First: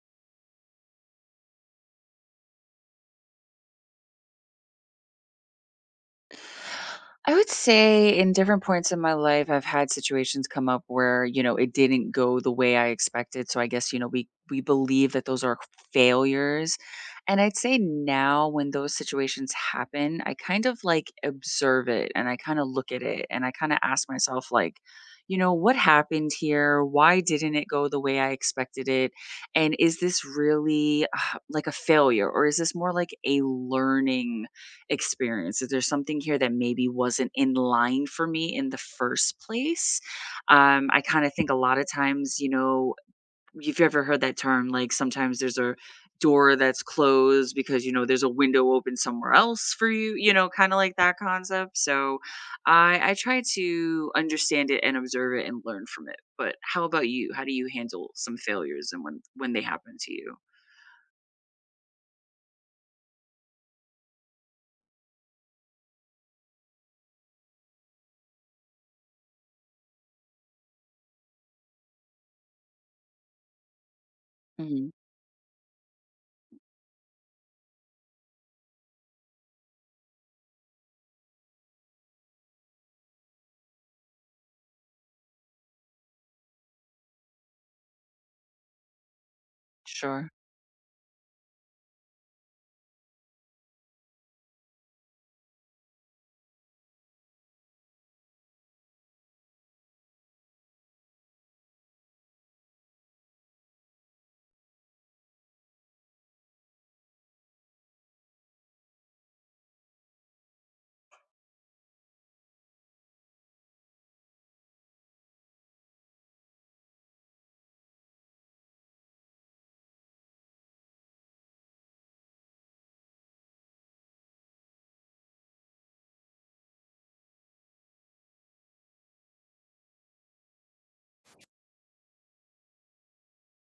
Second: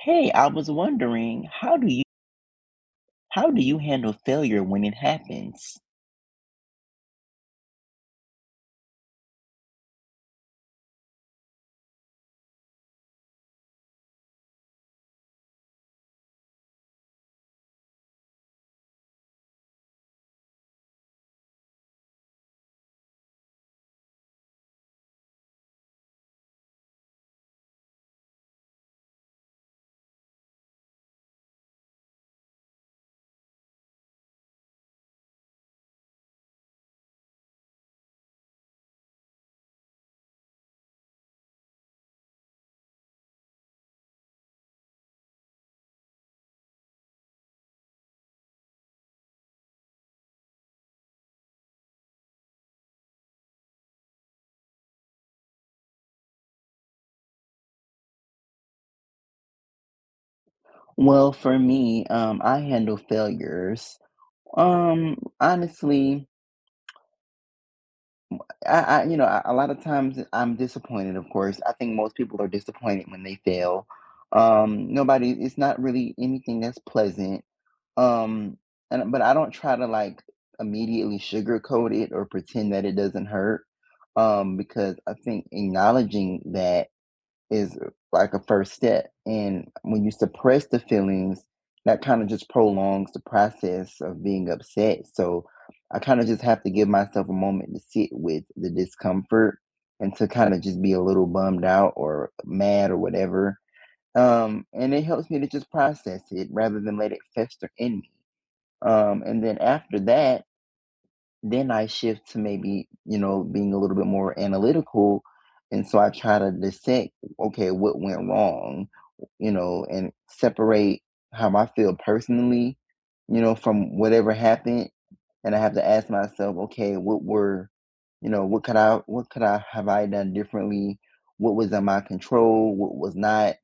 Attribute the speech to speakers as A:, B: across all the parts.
A: Hey, I was wondering, how do you handle failure when it happens?
B: I would say in different points in my life, I've had situations come up where, you know, it didn't go the way I expected. So I guess, you know, we believe that those are failures. And I'd say now when those situations happen, I kind of like observe it and I kind of look at it and I kind of ask myself like, you know, what happened here? Why didn't it go the way I expected it? And is this really like a failure or is this more like a learning experience. Is there something here that maybe wasn't in line for me in the first place? I kind of think a lot of times, you know, you've ever heard that term, like, sometimes there's a door that's closed because, you know, there's a window open somewhere else for you, you know, kinda like that concept, so I try to understand it and observe it and learn from it, but how about you? How do you handle some failures and when they happen to you?
A: Well, for me, I handle failures. Honestly, a lot of times I'm disappointed, of course. I think most people are disappointed when they fail.
B: Mhm.
A: It's not really anything that's pleasant. Um, and but I don't try to like immediately sugarcoat it or pretend that it doesn't hurt. Because I think acknowledging that is like a first step. And when you
B: Sure.
A: suppress the feelings, that kind of just prolongs the process of being upset. So I kind of just have to give myself a moment to sit with the discomfort and to kind of just be a little bummed out or mad or whatever. And it helps me to just process it rather than let it fester in me. And then after that, then I shift to maybe, you know, being a little bit more analytical, and so I try to dissect, okay, what went wrong, you know, and separate how I feel personally, you know, from whatever happened, and I have to ask myself, okay, what were, you know, what could I have I done differently? What was in my control? What was not?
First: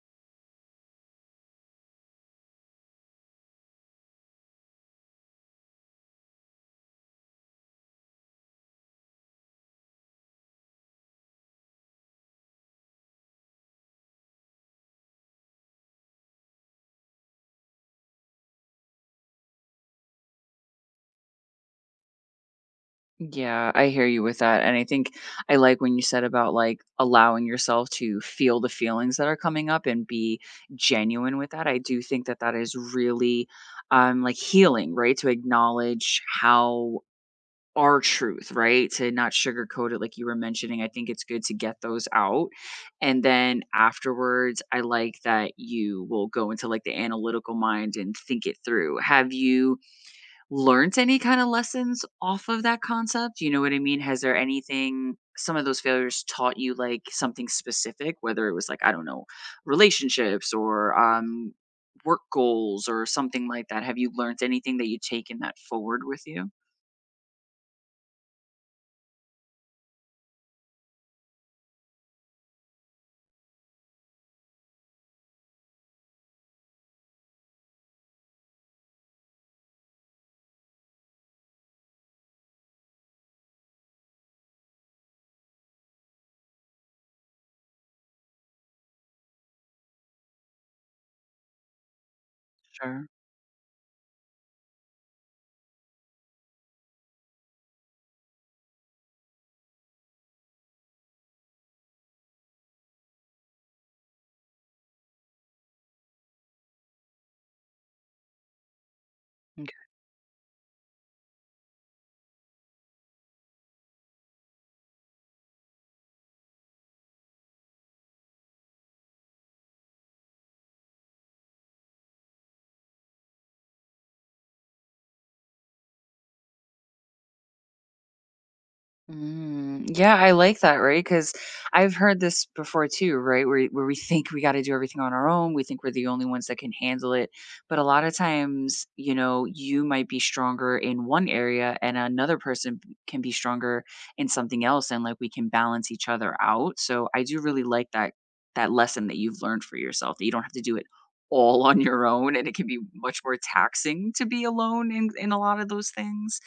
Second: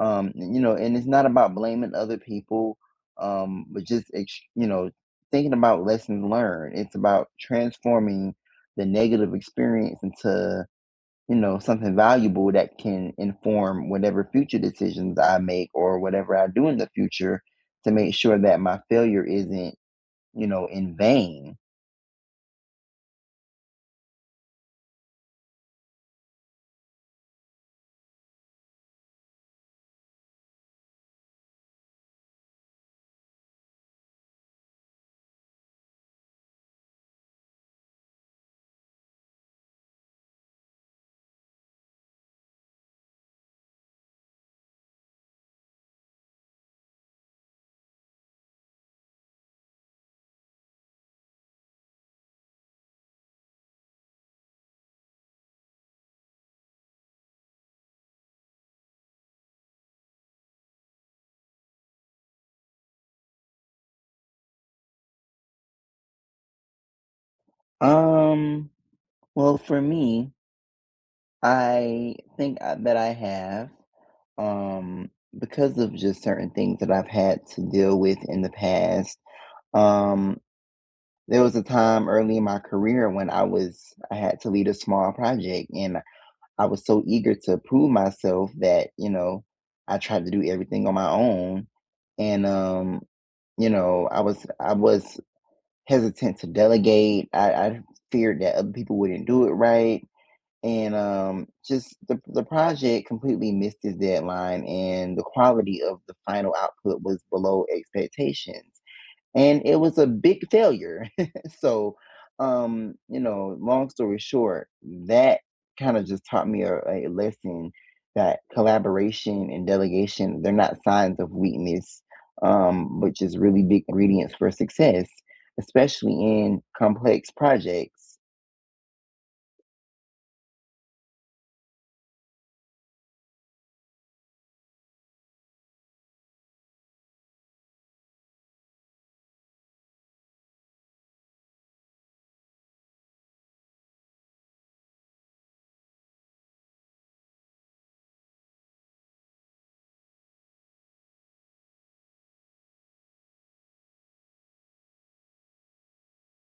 A: You know, and it's not about blaming other people, you know, thinking about lessons learned. It's about transforming the negative experience into you know something valuable that can inform whatever future decisions I make or whatever I do in the future to make sure that my failure isn't you know in vain.
B: Yeah, I hear you with that. And I think I like when you said about like allowing yourself to feel the feelings that are coming up and be genuine with that. I do think that that is really like healing, right? To acknowledge how our truth, right? To not sugarcoat it like you were mentioning. I think it's good to get those out. And then afterwards, I like that you will go into like the analytical mind and think it through. Have you learned any kind of lessons off of that concept? You know what I mean? Has there anything some of those failures taught you like something specific, whether it was like, I don't know, relationships or work goals or something like that? Have you learned anything that you taken that forward with you?
A: Um, well, for me, I think that I have. Um, because of just certain things that I've had to deal with in the past. Um, there was a time early in my career when I had to lead a small project, and I was so eager to prove myself that you know I tried to do everything on my own, and
B: Sure.
A: you know I was hesitant to delegate. I feared that other people wouldn't do it right and just the project completely missed its deadline, and the quality of the final output was below expectations, and it was a big failure. So, you know, long story short, that kind of just taught me a lesson that collaboration and delegation they're not signs of weakness, which is really big ingredients for success, especially in complex projects.
B: Mm, yeah, I like that, right? Because 'Cause I've heard this before too, right? Where we think we gotta do everything on our own, we think we're the only ones that can handle it, but a lot of times, you know, you might be stronger in one area and another person can be stronger in something else, and like we can balance each other out. So I do really like that that lesson that you've learned for yourself that you don't have to do it all on your own, and it can be much more taxing to be alone in a lot of those things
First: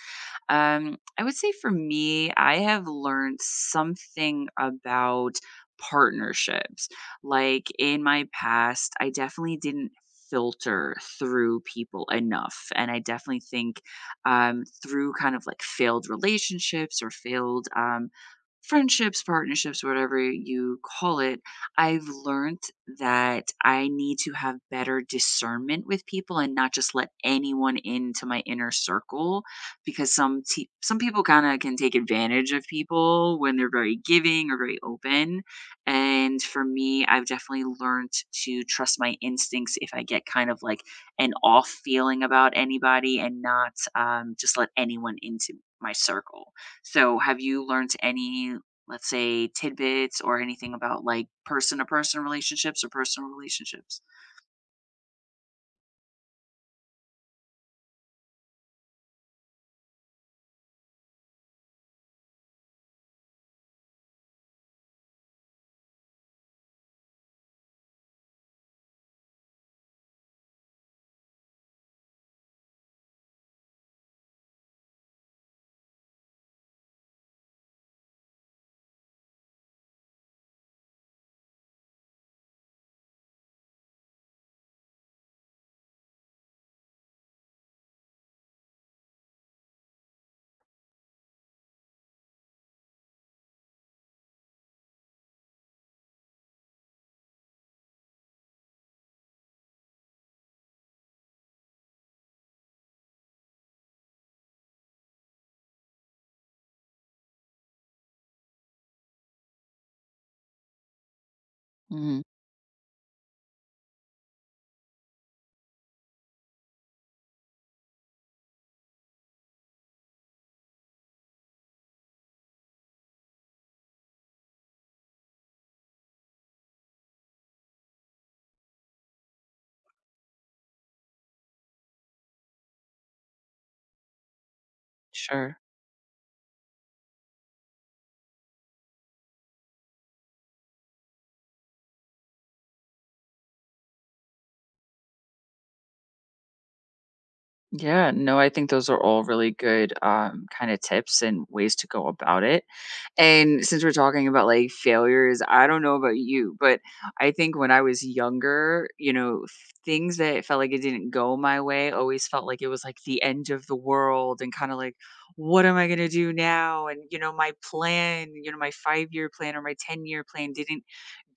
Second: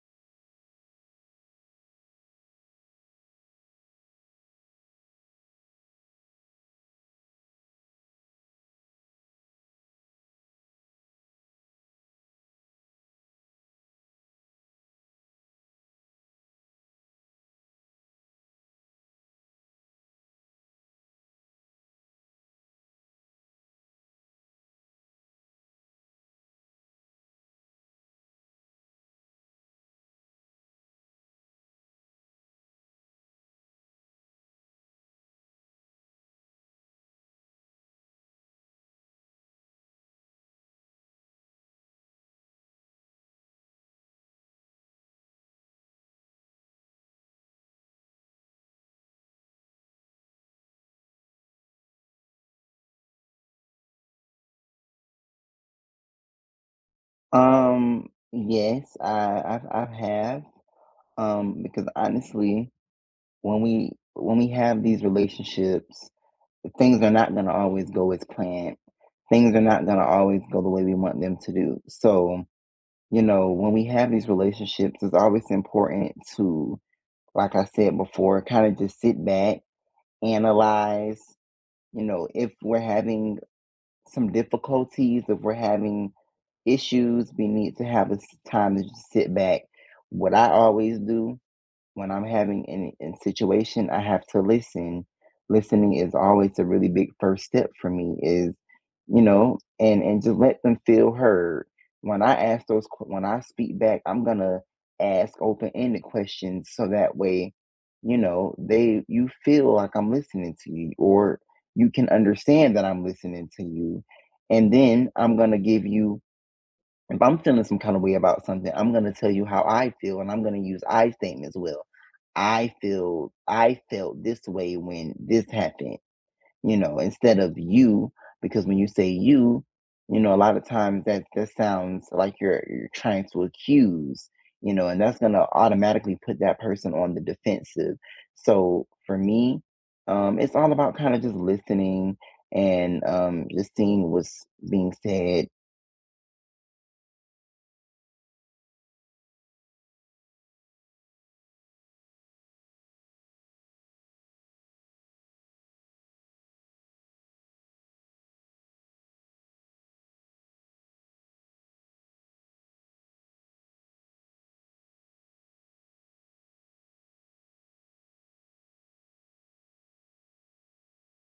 B: I would say for me, I have learned something about partnerships. Like in my past, I definitely didn't filter through people enough. And I definitely think through kind of like failed relationships or failed friendships, partnerships, whatever you call it, I've learned that I need to have better discernment with people and not just let anyone into my inner circle because some people kind of can take advantage of people when they're very giving or very open. And for me, I've definitely learned to trust my instincts if I get kind of like an off feeling about anybody and not just let anyone into my circle. So have you learned any, let's say, tidbits or anything about like person to person relationships or personal relationships?
A: Yes, I've have, because honestly, when we have these relationships, things are not gonna always go as planned. Things are not gonna always go the way we want them to do. So, you know, when we have these relationships, it's always important to, like I said before, kind of just sit back, analyze, you know, if we're having some difficulties, if we're having issues, we need to have time to just sit back. What I always do when I'm having an situation, I have to listen. Listening is always a really big first step for me. Is you know, and just let them feel heard. When I speak back, I'm gonna ask open ended questions so that way, you know, they you feel like I'm listening to you, or you can
B: Mhm.
A: understand that I'm listening to you, and then I'm gonna give you if I'm feeling some kind of way about something, I'm gonna tell you how I feel, and I'm gonna use I statements. Well, I felt this way when this happened, you know, instead of you, because when you say you, you know, a lot of times that sounds like you're trying to accuse, you know, and that's gonna
B: Sure.
A: automatically put that person on the defensive. So for me, it's all about kind of just listening and just seeing what's being said.
B: Yeah, no, I think those are all really good kind of tips and ways to go about it. And since we're talking about, like, failures, I don't know about you, but I think when I was younger, you know, things that felt like it didn't go my way always felt like it was, like, the end of the world and kinda like, "What am I gonna do now?" And, you know, my plan, you know, my five-year plan or my ten-year plan didn't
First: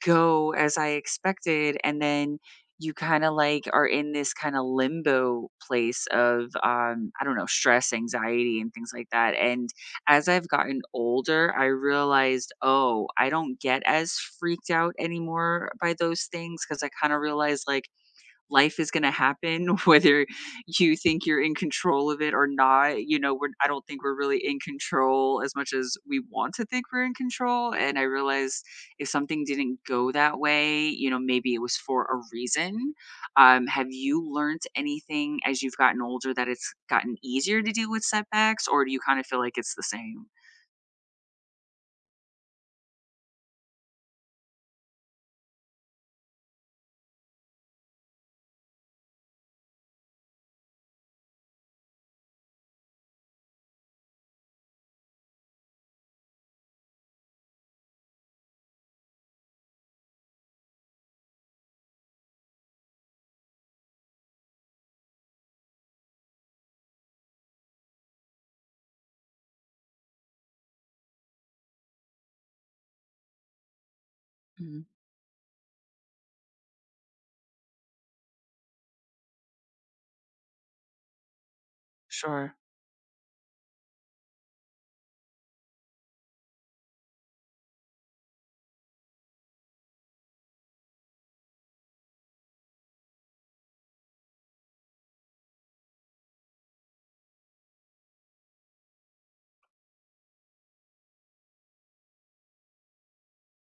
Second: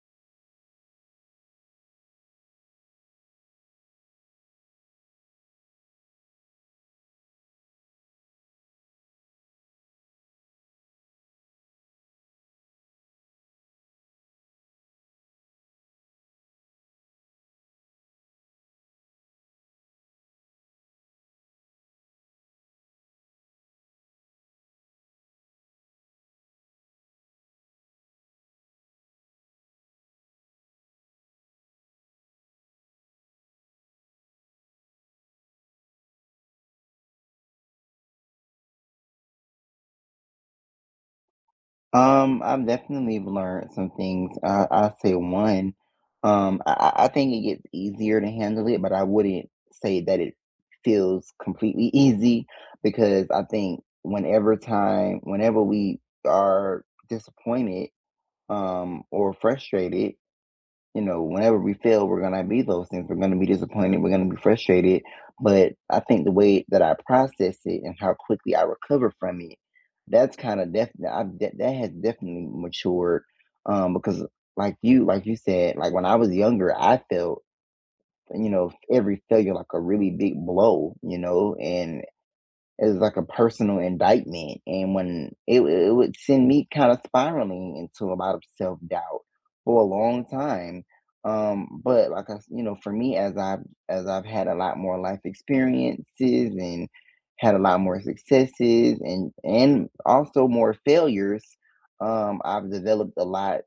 B: go as I expected. And then you kind of like are in this kind of limbo place of, I don't know, stress, anxiety, and things like that. And as I've gotten older, I realized, oh, I don't get as freaked out anymore by those things because I kind of realized, like, life is gonna happen, whether you think you're in control of it or not. You know, we're I don't think we're really in control as much as we want to think we're in control. And I realized if something didn't go that way, you know, maybe it was for a reason. Have you learned anything as you've gotten older that it's gotten easier to deal with setbacks, or do you kind of feel like it's the same?
A: I've definitely learned some things. I I'll say one, I think it gets easier to handle it, but I wouldn't say that it feels completely easy because I think whenever we are disappointed, or frustrated, you know, whenever we fail, we're gonna be those things. We're gonna be disappointed. We're gonna be frustrated. But I think the way that I process it and how quickly I recover from it, that's kind of definitely I that has definitely matured. Because
B: Mm.
A: like you said, like when I was younger, I felt you know every failure like a really big blow, you know, and
B: Sure.
A: it was like a personal indictment, and when it would send me kinda spiraling into a lot of self-doubt for a long time. But like I s You know, for me, as I've had a lot more life experiences and had a lot more successes and also more failures, um, I've developed a lot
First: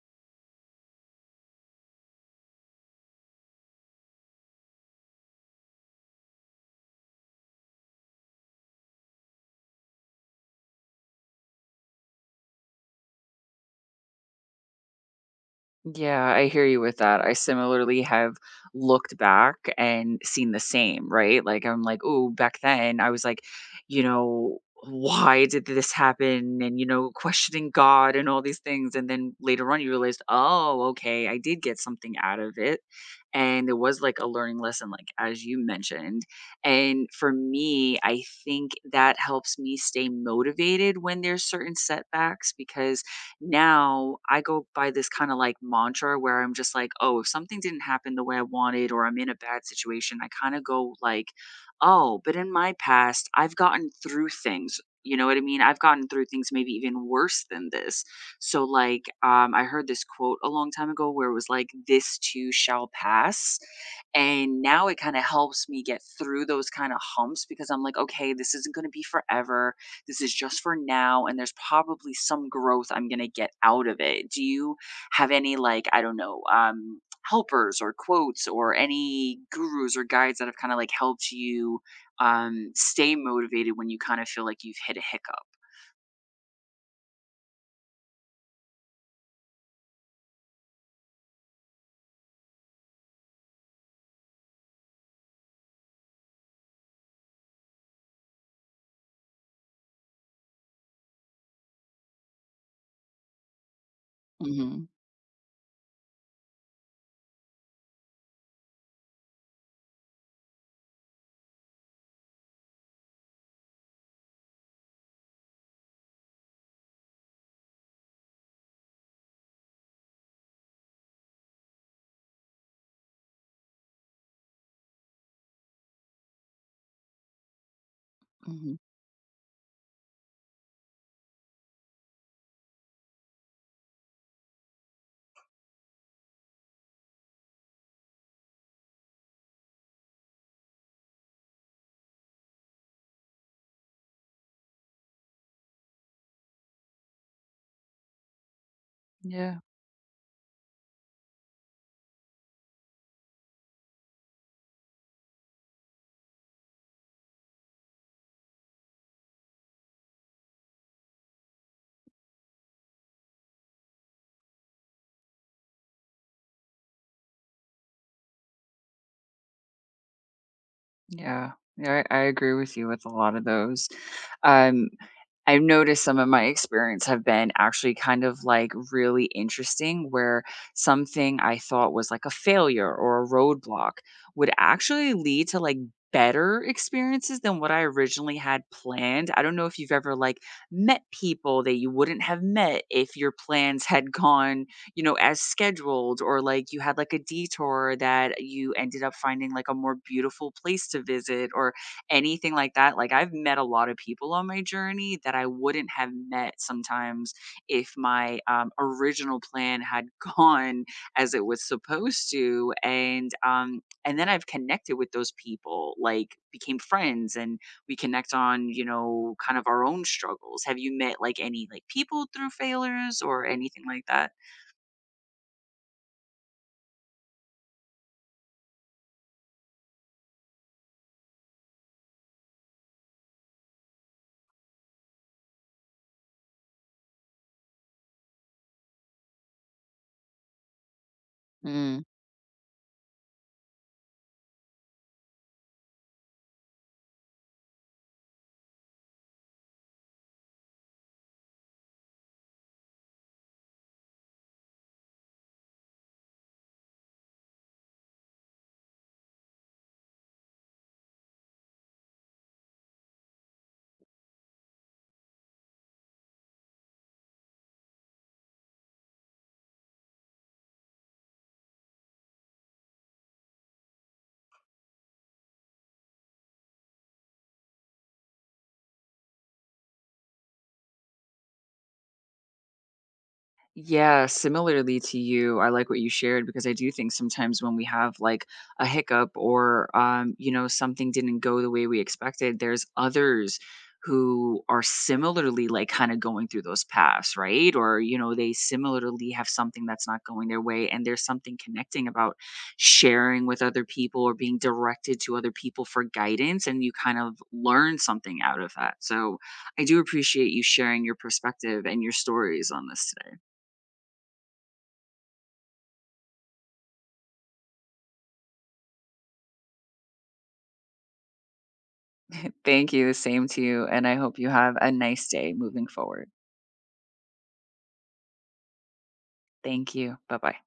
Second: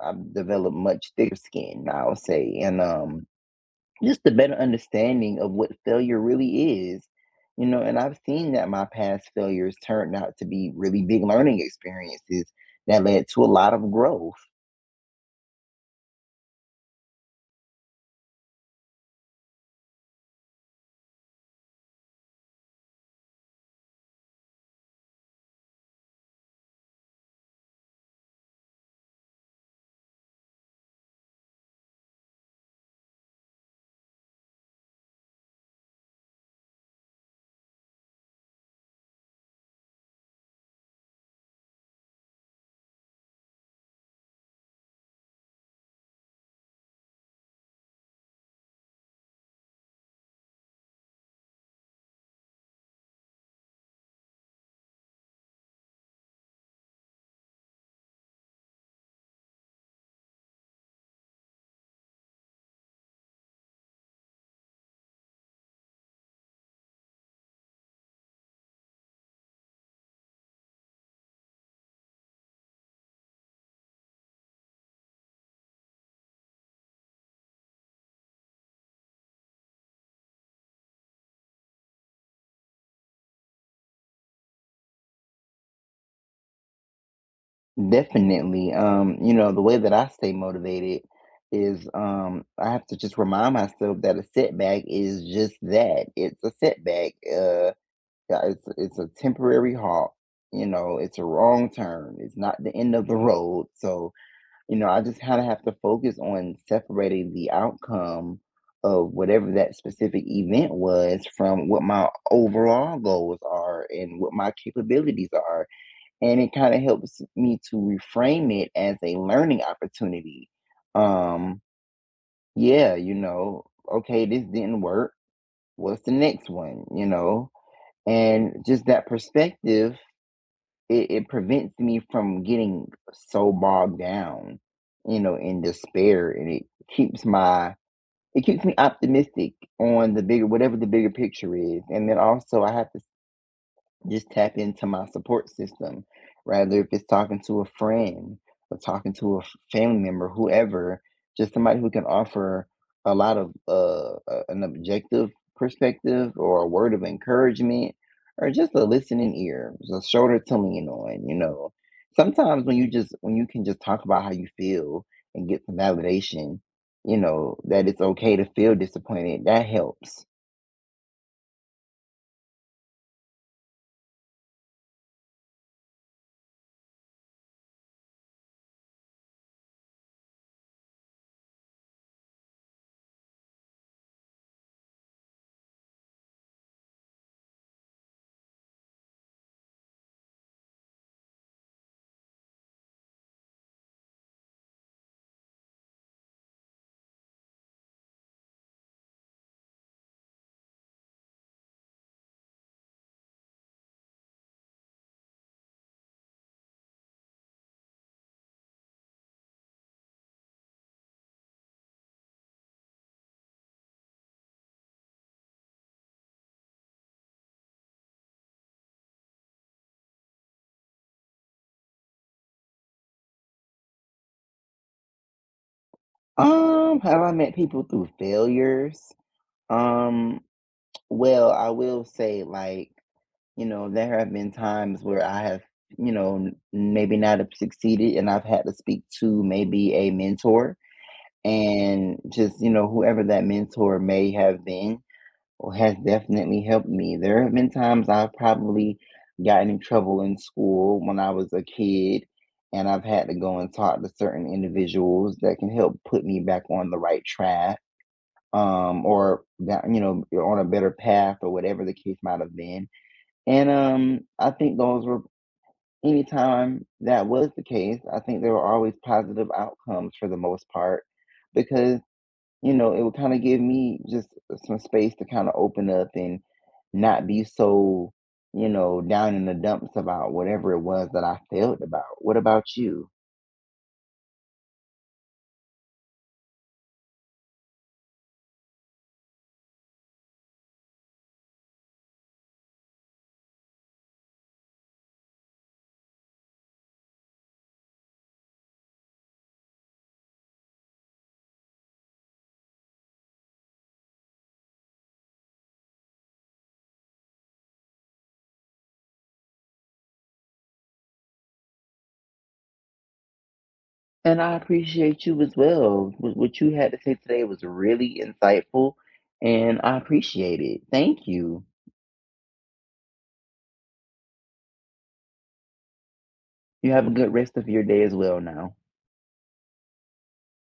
A: I've developed much thicker skin, I'll say, and just a better understanding of what failure really is, you know, and I've seen that my past failures turned out to be really big learning experiences that led to a lot of growth.
B: Yeah, I hear you with that. I similarly have looked back and seen the same, right? Like, I'm like, oh, back then I was like, you know, why did this happen? And, you know, questioning God and all these things. And then later on, you realized, oh, okay, I did get something out of it. And it was like a learning lesson, like as you mentioned. And for me, I think that helps me stay motivated when there's certain setbacks because now I go by this kind of like mantra where I'm just like, oh, if something didn't happen the way I wanted or I'm in a bad situation, I kind of go like, oh, but in my past, I've gotten through things. You know what I mean? I've gotten through things maybe even worse than this. So, like, I heard this quote a long time ago where it was like, this too shall pass. And now it kind of helps me get through those kind of humps because I'm like, okay, this isn't going to be forever, this is just for now and there's probably some growth I'm going to get out of it. Do you have any like I don't know, helpers or quotes or any gurus or guides that have kind of like helped you stay motivated when you kind of feel like you've hit a hiccup?
A: Definitely, um, you know, the way that I stay motivated is, um, I have to just remind myself that a setback is just that. It's a setback. Yeah, it's a temporary halt, you know. It's a wrong turn. It's not the end of the road. So you
B: Hmm.
A: know, I just kinda have to focus on separating the outcome of whatever that specific event was from what my overall goals are and what my capabilities are, and it kinda helps me to reframe it as a learning opportunity. Um, yeah, you know, "Okay, this didn't work. What's the next one?" You know? And
B: Hmm.
A: just that perspective, it prevents me from getting so bogged down, you know, in despair, and it keeps my it keeps me optimistic on the bigger whatever the bigger picture is, and then also I have to just tap into my support system, rather if it's talking to a friend or talking to a
B: Yeah.
A: family member, whoever, just somebody who can offer a lot of an objective perspective or a word of encouragement or just a listening ear, just a shoulder to lean on, you know, sometimes when you just when you can just talk about how you feel and get some validation, you know, that it's okay to feel disappointed, that helps.
B: Yeah. Yeah, I agree with you with a lot of those. Um, I've noticed some of my experience have been actually kind of like really interesting where something I thought was like a failure or a roadblock would actually lead to like better experiences than what I originally had planned. I don't know if you've ever like met people that you wouldn't have met if your plans had gone you know, as scheduled, or like you had like a detour that you ended up finding like a more beautiful place to visit or anything like that. Like I've met a lot of people on my journey that I wouldn't have met sometimes if my original plan had gone as it was supposed to. And then I've connected with those people, like became friends and we connect on, you know, kind of our own struggles. Have you met like any like people through failures or anything like that?
A: Um, have I met people through failures? Um, well, I will say, like, you know, there have been times where I have, you know, maybe not have succeeded and I've had to speak to maybe a mentor
B: Mm.
A: and just, you know, whoever that mentor may have been or has definitely helped me. There have been times I've probably gotten in trouble in school when I was a kid and I've had to go and talk to certain individuals that can help put me back on the right track, or that you know you're on a better path or whatever the case might have been. And I think those were anytime that was the case, I think there were always positive outcomes for the most part because you know it would kind of give me just some space to kind of open up and not be so you know down in the dumps about whatever it was that I failed about. What about you?
B: Yeah, similarly to you, I like what you shared because I do think sometimes when we have like a hiccup or you know, something didn't go the way we expected, there's others who are similarly like kind of going through those paths, right? Or, you know, they similarly have something that's not going their way and there's something connecting about sharing with other people or being directed to other people for guidance and you kind of learn something out of that. So, I do appreciate you sharing your perspective and your stories on this today.
A: And I appreciate you as well. What you had to say today was really insightful, and I appreciate it. Thank you.
B: Thank you. Same to you, and I hope you have a nice day moving forward.
A: You have a good rest of your day as well now.
B: Thank you. Bye-bye.